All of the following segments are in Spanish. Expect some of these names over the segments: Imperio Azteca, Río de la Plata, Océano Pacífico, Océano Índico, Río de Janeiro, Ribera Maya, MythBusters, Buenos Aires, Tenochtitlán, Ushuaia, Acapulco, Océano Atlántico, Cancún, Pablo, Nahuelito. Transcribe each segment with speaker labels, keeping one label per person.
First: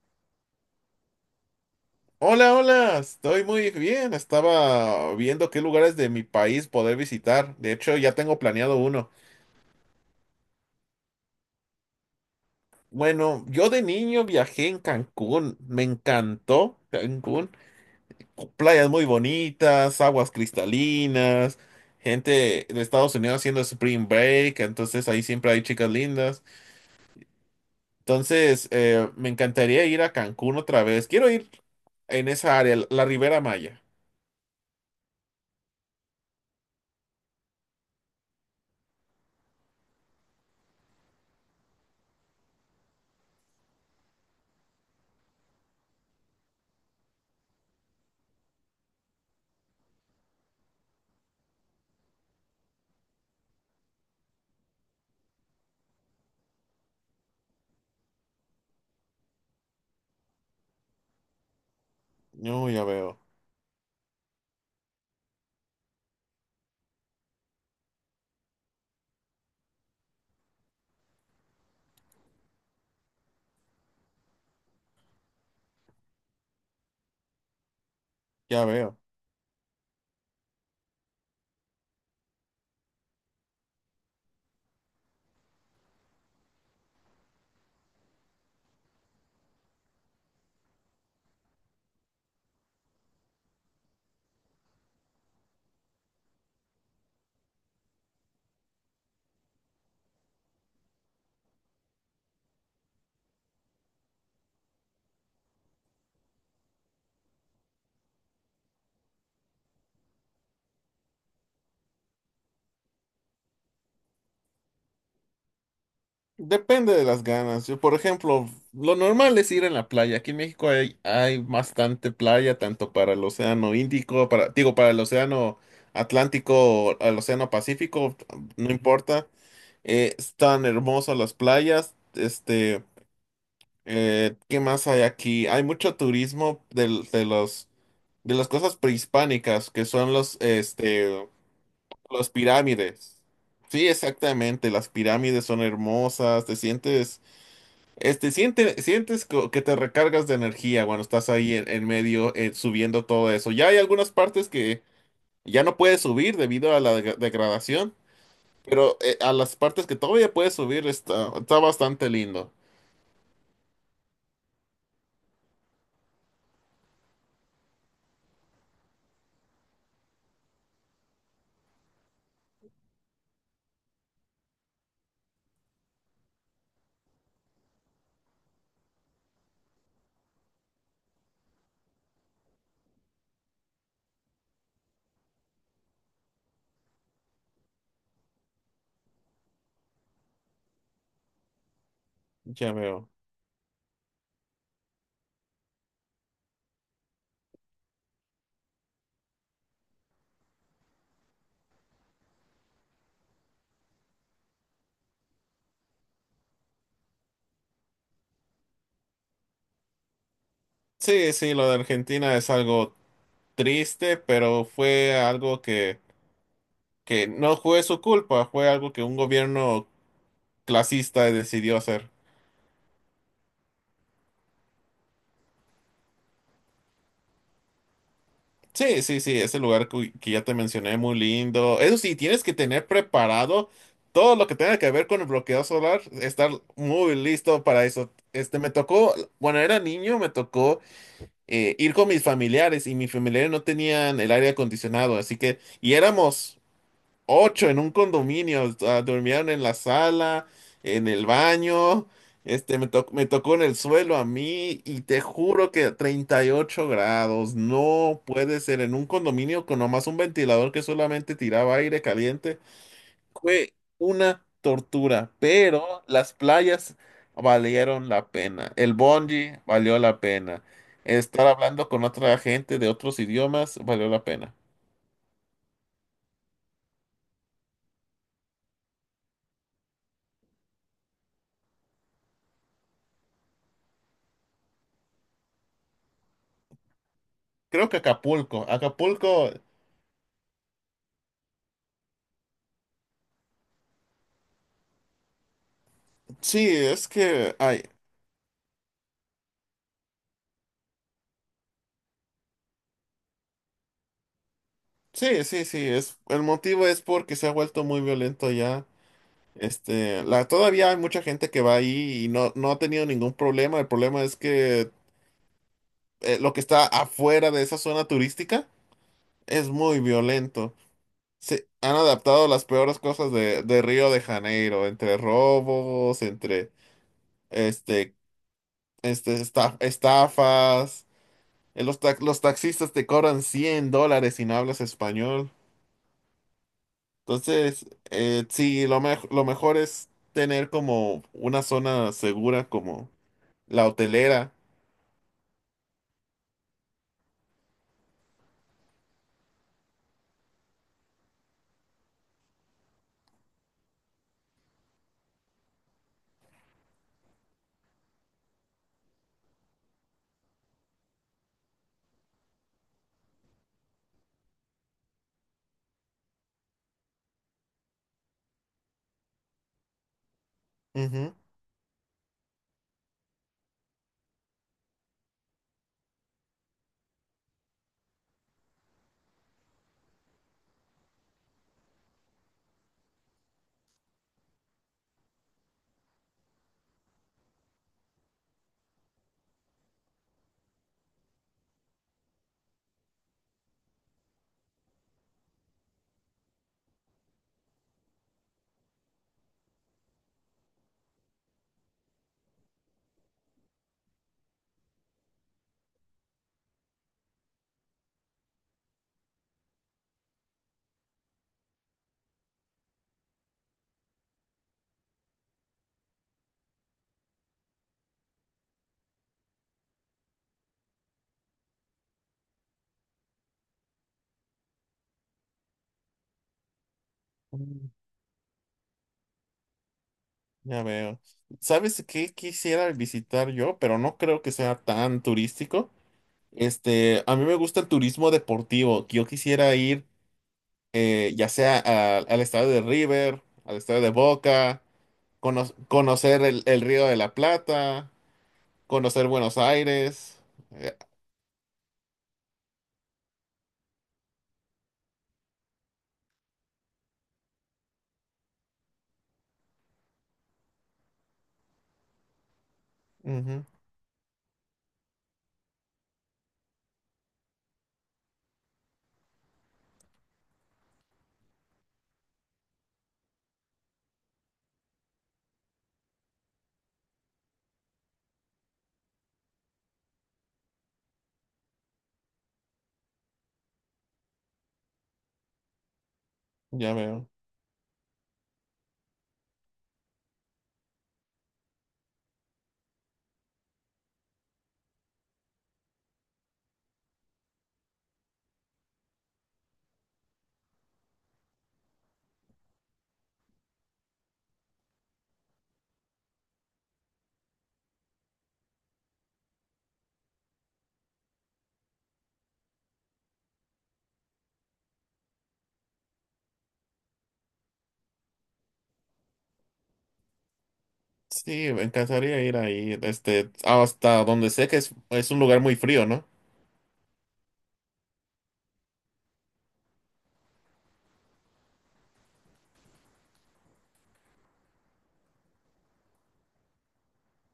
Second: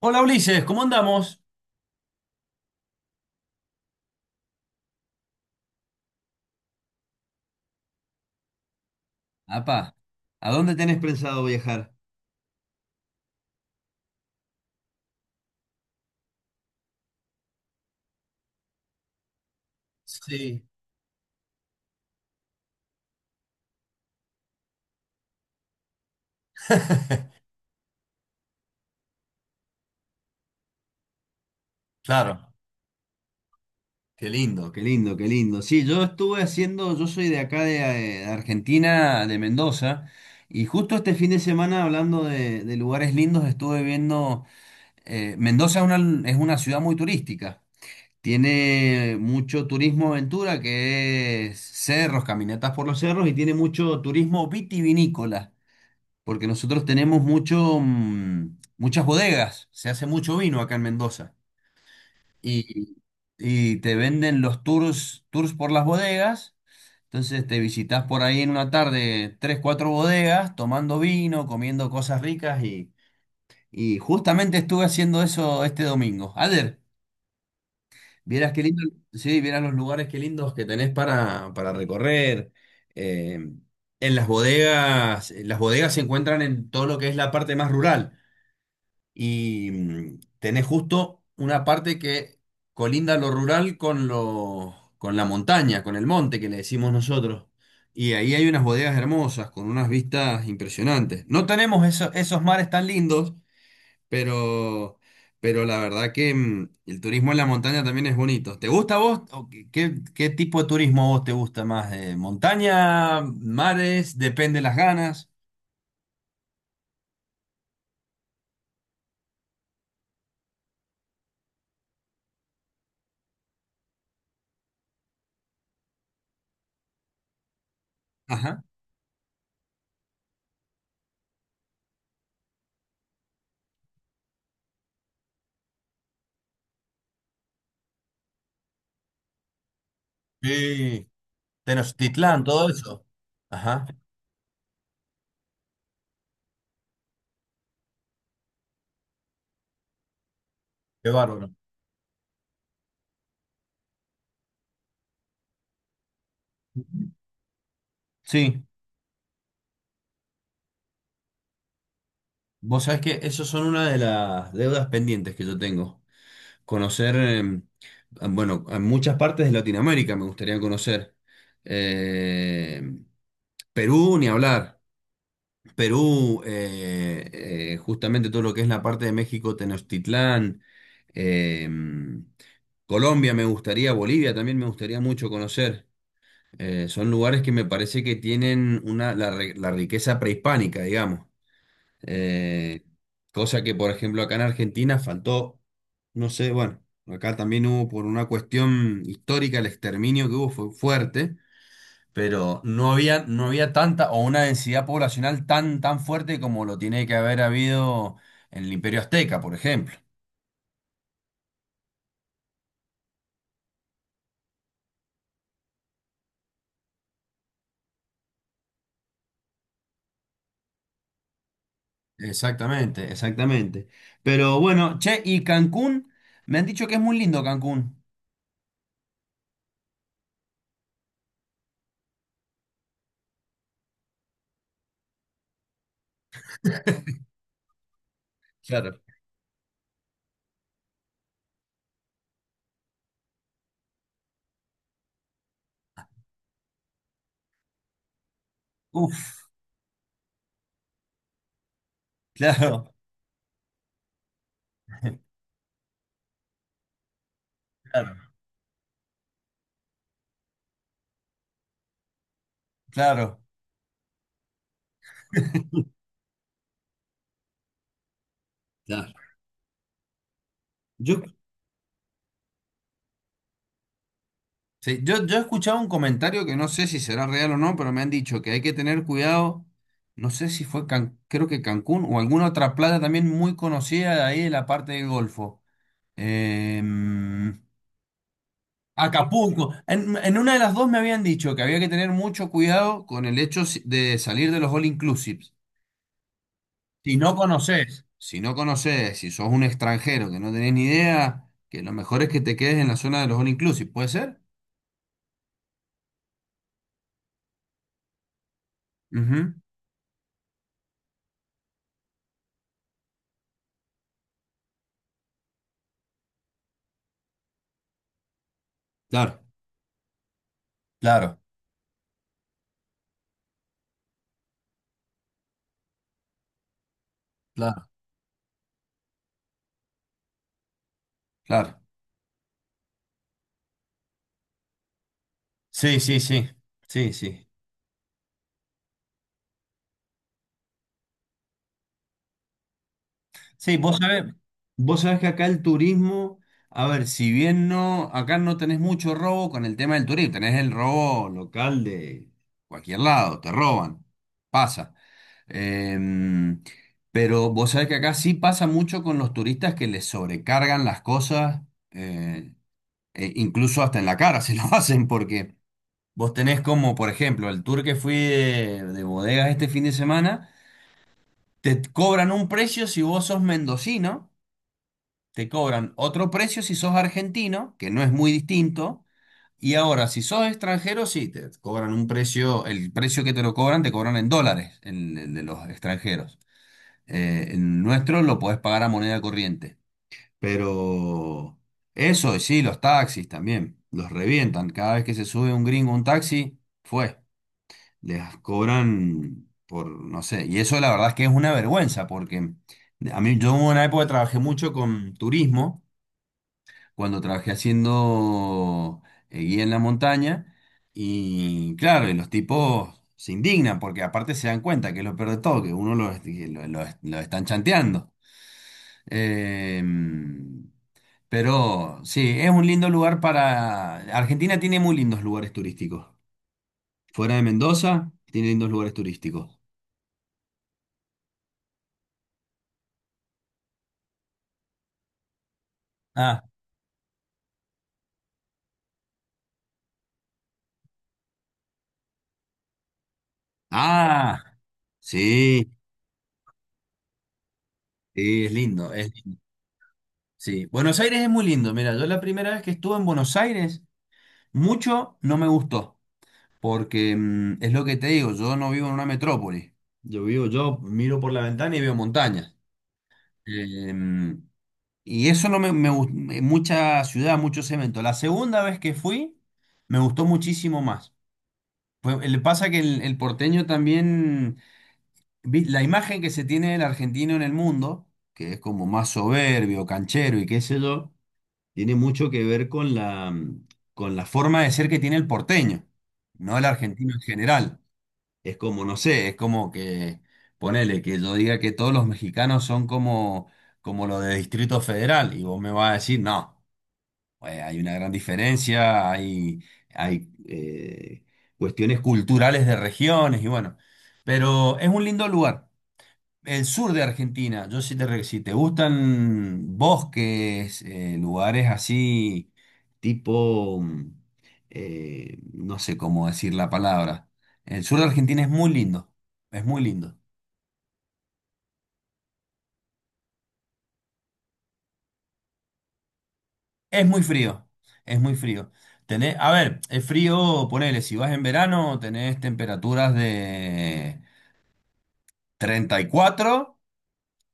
Speaker 1: Hola Ulises, ¿cómo andamos?
Speaker 2: Hola, hola, estoy muy bien. Estaba viendo qué lugares de mi país poder visitar. De hecho, ya tengo planeado uno.
Speaker 1: Apa, ¿a dónde tenés pensado viajar?
Speaker 2: Bueno, yo de niño viajé en Cancún. Me encantó Cancún. Playas muy bonitas, aguas
Speaker 1: Sí,
Speaker 2: cristalinas, gente de Estados Unidos haciendo spring break. Entonces ahí siempre hay chicas lindas. Entonces, me encantaría ir a Cancún otra vez. Quiero ir en
Speaker 1: claro,
Speaker 2: esa área, la Ribera Maya.
Speaker 1: qué lindo. Qué lindo, qué lindo. Sí, yo estuve haciendo, yo soy de acá de Argentina, de Mendoza, y justo este fin de semana, hablando de lugares lindos, estuve viendo. Mendoza es una ciudad muy turística. Tiene mucho turismo aventura, que es cerros, caminatas por los cerros, y tiene mucho turismo vitivinícola. Porque nosotros tenemos muchas bodegas, se hace mucho vino acá en Mendoza,
Speaker 2: No, ya
Speaker 1: y,
Speaker 2: veo,
Speaker 1: y te venden los tours, tours por las bodegas, entonces te visitas por ahí en una tarde tres, cuatro bodegas, tomando vino, comiendo cosas ricas, y justamente estuve haciendo eso este domingo. Ader, vieras qué
Speaker 2: ya
Speaker 1: lindo,
Speaker 2: veo.
Speaker 1: sí, vieras los lugares qué lindos que tenés para, recorrer. eh, en las bodegas se encuentran en todo lo que es la parte más rural. Y tenés justo una parte que colinda lo rural con la montaña, con el monte que le decimos nosotros. Y ahí hay unas bodegas hermosas, con unas vistas impresionantes. No tenemos esos mares tan lindos, pero, pero la verdad que el turismo en la montaña también es bonito. ¿Te gusta a vos? ¿O qué tipo de turismo a vos te gusta más? ¿Montaña, mares? Depende las ganas.
Speaker 2: Depende de las ganas. Yo, por ejemplo, lo normal es ir en la playa. Aquí en México hay bastante playa, tanto para el Océano Índico, para, digo, para el Océano Atlántico o el Océano Pacífico,
Speaker 1: Ajá.
Speaker 2: no importa. Están hermosas las playas. Este, ¿qué más hay aquí? Hay mucho turismo de los de las cosas prehispánicas, que son los,
Speaker 1: Sí.
Speaker 2: este, los
Speaker 1: Tenochtitlán, todo eso.
Speaker 2: pirámides.
Speaker 1: Ajá.
Speaker 2: Sí, exactamente, las pirámides son hermosas, te sientes este, sientes que te recargas de energía cuando
Speaker 1: Qué
Speaker 2: estás
Speaker 1: bárbaro.
Speaker 2: ahí en medio subiendo todo eso. Ya hay algunas partes que ya no puedes subir debido a la degradación,
Speaker 1: Sí,
Speaker 2: pero a las partes que todavía puedes subir está bastante lindo.
Speaker 1: vos sabés que esas son una de las deudas pendientes que yo tengo. Conocer, bueno, a muchas partes de Latinoamérica me gustaría conocer. Eh, Perú, ni hablar. Perú, justamente todo lo que es la parte de México, Tenochtitlán, eh, Colombia me gustaría, Bolivia también me gustaría mucho conocer. Son lugares que me parece que tienen una, la riqueza prehispánica, digamos.
Speaker 2: Ya
Speaker 1: Eh,
Speaker 2: veo.
Speaker 1: Cosa que, por ejemplo, acá en Argentina faltó, no sé, bueno, acá también hubo por una cuestión histórica, el exterminio que hubo fue fuerte, pero no había, tanta o una densidad poblacional tan fuerte como lo tiene que haber habido en el Imperio Azteca, por ejemplo.
Speaker 2: Sí, sí, lo de Argentina es algo triste, pero fue algo que no fue su culpa, fue algo que un gobierno clasista decidió hacer.
Speaker 1: Exactamente, exactamente. Pero bueno, che, y Cancún, me han dicho que es muy lindo Cancún.
Speaker 2: Sí, sí, sí, ese lugar que ya te mencioné, muy lindo. Eso sí, tienes que tener preparado todo lo que tenga que ver con el bloqueo solar, estar muy listo para eso. Este,
Speaker 1: Claro.
Speaker 2: cuando era niño, me tocó ir con mis familiares y mis familiares no tenían el aire acondicionado, así que, y éramos ocho en un condominio. Ah,
Speaker 1: Uf,
Speaker 2: durmieron en la sala, en el baño. Este,
Speaker 1: claro,
Speaker 2: me tocó en el suelo a mí y te juro que a 38 grados. No
Speaker 1: claro,
Speaker 2: puede ser en un condominio con nomás un ventilador que solamente tiraba aire caliente.
Speaker 1: claro.
Speaker 2: Fue una tortura, pero las playas valieron la pena. El
Speaker 1: Claro.
Speaker 2: bungee valió la pena.
Speaker 1: Yo.
Speaker 2: Estar hablando con otra gente de otros idiomas valió la pena.
Speaker 1: Sí, yo he escuchado un comentario que no sé si será real o no, pero me han dicho que hay que tener cuidado. No sé si fue creo que Cancún o alguna otra playa también muy conocida de ahí de la parte del Golfo. Em,
Speaker 2: Creo que Acapulco. Acapulco.
Speaker 1: Acapulco. En una de las dos me habían dicho que había que tener mucho cuidado con el hecho de salir de los all inclusives.
Speaker 2: Sí, es
Speaker 1: Si no
Speaker 2: que hay.
Speaker 1: conoces, si no conoces, si sos un extranjero que no tenés ni idea, que lo mejor es que te quedes en la zona de los all inclusive, ¿puede ser?
Speaker 2: Sí, sí, sí. Es, el motivo es porque se ha vuelto muy violento ya.
Speaker 1: Ujú.
Speaker 2: Este, la, todavía hay mucha gente que va ahí y no, no ha tenido ningún problema. El problema es que lo que está afuera de esa zona turística
Speaker 1: Claro.
Speaker 2: es muy violento.
Speaker 1: Claro.
Speaker 2: Se han adaptado las peores cosas de Río de Janeiro, entre robos, entre
Speaker 1: Claro.
Speaker 2: este, este, estafas.
Speaker 1: Claro.
Speaker 2: Los taxistas te cobran $100 si no hablas español.
Speaker 1: Sí, sí, sí. Sí, sí.
Speaker 2: Entonces, sí, lo mejor es tener como una zona segura como
Speaker 1: Sí,
Speaker 2: la
Speaker 1: vos sabés,
Speaker 2: hotelera.
Speaker 1: vos sabés que acá el turismo, a ver, si bien no, acá no tenés mucho robo con el tema del turismo, tenés el robo local de cualquier lado, te roban, pasa. Em, pero vos sabés que acá sí pasa mucho con los turistas que les sobrecargan las cosas, eh, e incluso hasta en la cara se lo hacen, porque vos tenés como, por ejemplo, el tour que fui de bodegas este fin de semana.
Speaker 2: Ujú.
Speaker 1: Te cobran un precio si vos sos mendocino, te cobran otro precio si sos argentino, que no es muy distinto, y ahora si sos extranjero, sí, te cobran un precio, el precio que te lo cobran te cobran en dólares, en, el de los extranjeros. El nuestro lo podés pagar a moneda corriente, pero eso, y sí, los taxis también, los revientan, cada vez que se sube un gringo a un taxi, fue les cobran por, no sé, y eso la verdad es que es una vergüenza, porque a mí, yo, hubo una época que trabajé mucho con turismo, cuando trabajé haciendo guía en la montaña, y claro, y los tipos se indignan, porque aparte se dan cuenta que es lo peor de todo, que uno los, que lo están chanteando. Eh, pero sí, es un lindo lugar para. Argentina tiene muy lindos lugares turísticos. Fuera de
Speaker 2: Mm,
Speaker 1: Mendoza, tiene lindos lugares turísticos.
Speaker 2: ya veo. ¿Sabes qué quisiera visitar yo? Pero no creo que sea tan turístico.
Speaker 1: Ah.
Speaker 2: Este, a mí me gusta el turismo deportivo. Que Yo quisiera ir ya sea al estado de River, al estado de
Speaker 1: Ah,
Speaker 2: Boca,
Speaker 1: sí,
Speaker 2: conocer el Río de la Plata,
Speaker 1: sí, es lindo, es
Speaker 2: conocer
Speaker 1: lindo.
Speaker 2: Buenos Aires.
Speaker 1: Sí,
Speaker 2: Eh,
Speaker 1: Buenos Aires es muy lindo. Mira, yo la primera vez que estuve en Buenos Aires, mucho no me gustó, porque es lo que te digo, yo no vivo en una metrópoli. Yo vivo, yo miro por la ventana y veo montañas.
Speaker 2: ujú,
Speaker 1: Em, y eso no mucha ciudad, mucho cemento. La segunda vez que fui, me gustó muchísimo más. Le pasa que el, porteño también la imagen que se tiene del argentino en el mundo, que es como más soberbio, canchero y qué sé yo, tiene mucho que ver con la forma de ser que tiene el porteño, no el
Speaker 2: Ya
Speaker 1: argentino en
Speaker 2: veo.
Speaker 1: general. Es como, no sé, es como que, ponele, que yo diga que todos los mexicanos son como los de Distrito Federal, y vos me vas a decir, no, hay una gran diferencia, hay cuestiones culturales de regiones y bueno, pero es un lindo lugar. El sur de Argentina, yo sí te, si te gustan bosques, lugares así, tipo, no sé cómo decir la palabra. El sur de Argentina es muy lindo, es muy lindo.
Speaker 2: Sí, me encantaría ir ahí, este, hasta donde sé que es un lugar muy frío, ¿no?
Speaker 1: Es muy frío, es muy frío. Tenés, a ver, es frío, ponele, si vas en verano, tenés temperaturas de 34,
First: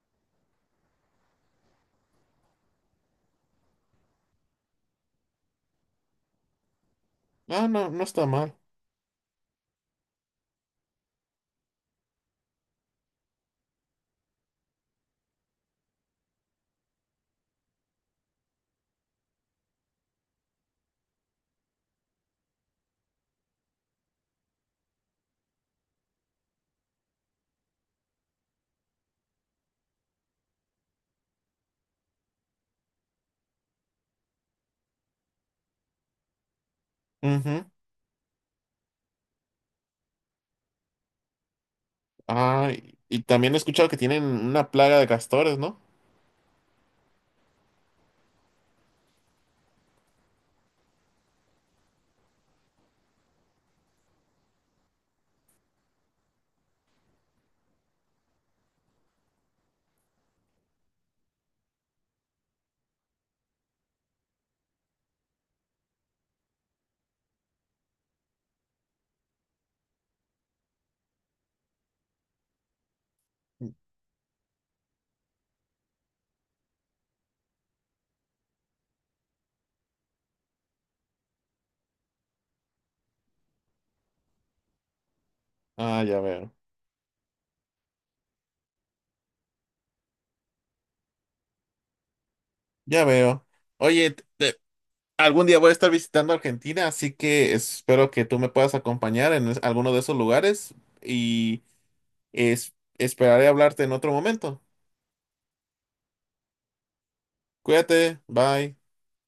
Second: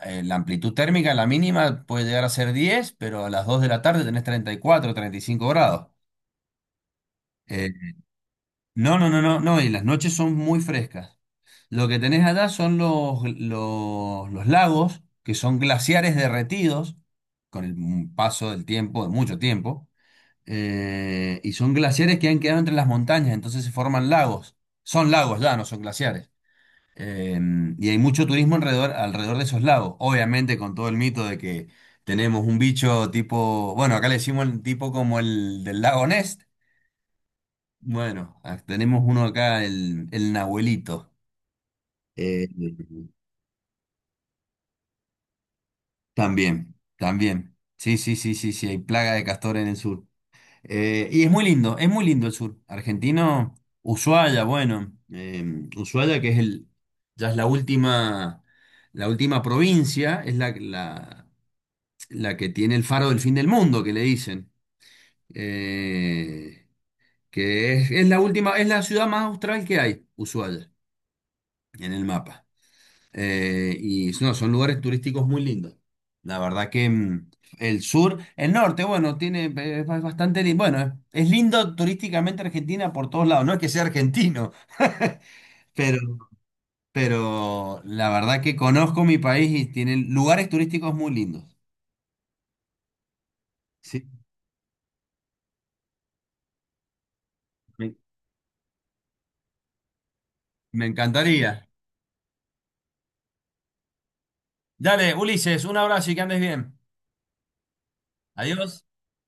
Speaker 1: la amplitud térmica, la mínima puede llegar a ser 10, pero a las 2 de la tarde tenés 30 34 35 grados. Eh,
Speaker 2: Ah, no, no está mal.
Speaker 1: No, no, no, no, no, y las noches son muy frescas. Lo que tenés allá son los lagos, que son glaciares derretidos con el paso del tiempo, de mucho tiempo, y son glaciares que han quedado entre las montañas, entonces se forman lagos. Son lagos ya, no son glaciares. Eh, y hay mucho turismo alrededor, de esos lagos, obviamente con todo el mito de que tenemos un bicho tipo, bueno, acá le decimos el tipo como el del lago Ness.
Speaker 2: Ujú.
Speaker 1: Bueno, ah, tenemos uno acá, el Nahuelito. Eh,
Speaker 2: Ah, y también he escuchado que tienen una plaga de castores, ¿no?
Speaker 1: También, también. Sí, sí, sí, sí, sí, hay plaga de castor en el sur. Y es muy lindo el sur. Argentino, Ushuaia, bueno. Ushuaia, que es el, ya es la última provincia, es la que tiene el faro del fin del mundo, que le dicen. Eh, que es, es la ciudad más austral que hay, Ushuaia, en el mapa. Y no, son lugares turísticos muy lindos. La verdad que el sur, el norte, bueno, tiene, es bastante lindo. Bueno, es lindo turísticamente Argentina por todos lados. No es que sea argentino, pero,
Speaker 2: Ah, ya veo,
Speaker 1: pero la verdad que conozco mi país y tiene lugares turísticos muy lindos.
Speaker 2: ya veo.
Speaker 1: Sí,
Speaker 2: Oye, algún día voy a estar visitando Argentina, así que
Speaker 1: me,
Speaker 2: espero que tú me puedas acompañar en alguno de esos lugares
Speaker 1: me
Speaker 2: y
Speaker 1: encantaría.
Speaker 2: esperaré hablarte en otro momento.
Speaker 1: Dale, Ulises, un abrazo y que andes bien.
Speaker 2: Cuídate, bye.
Speaker 1: Adiós.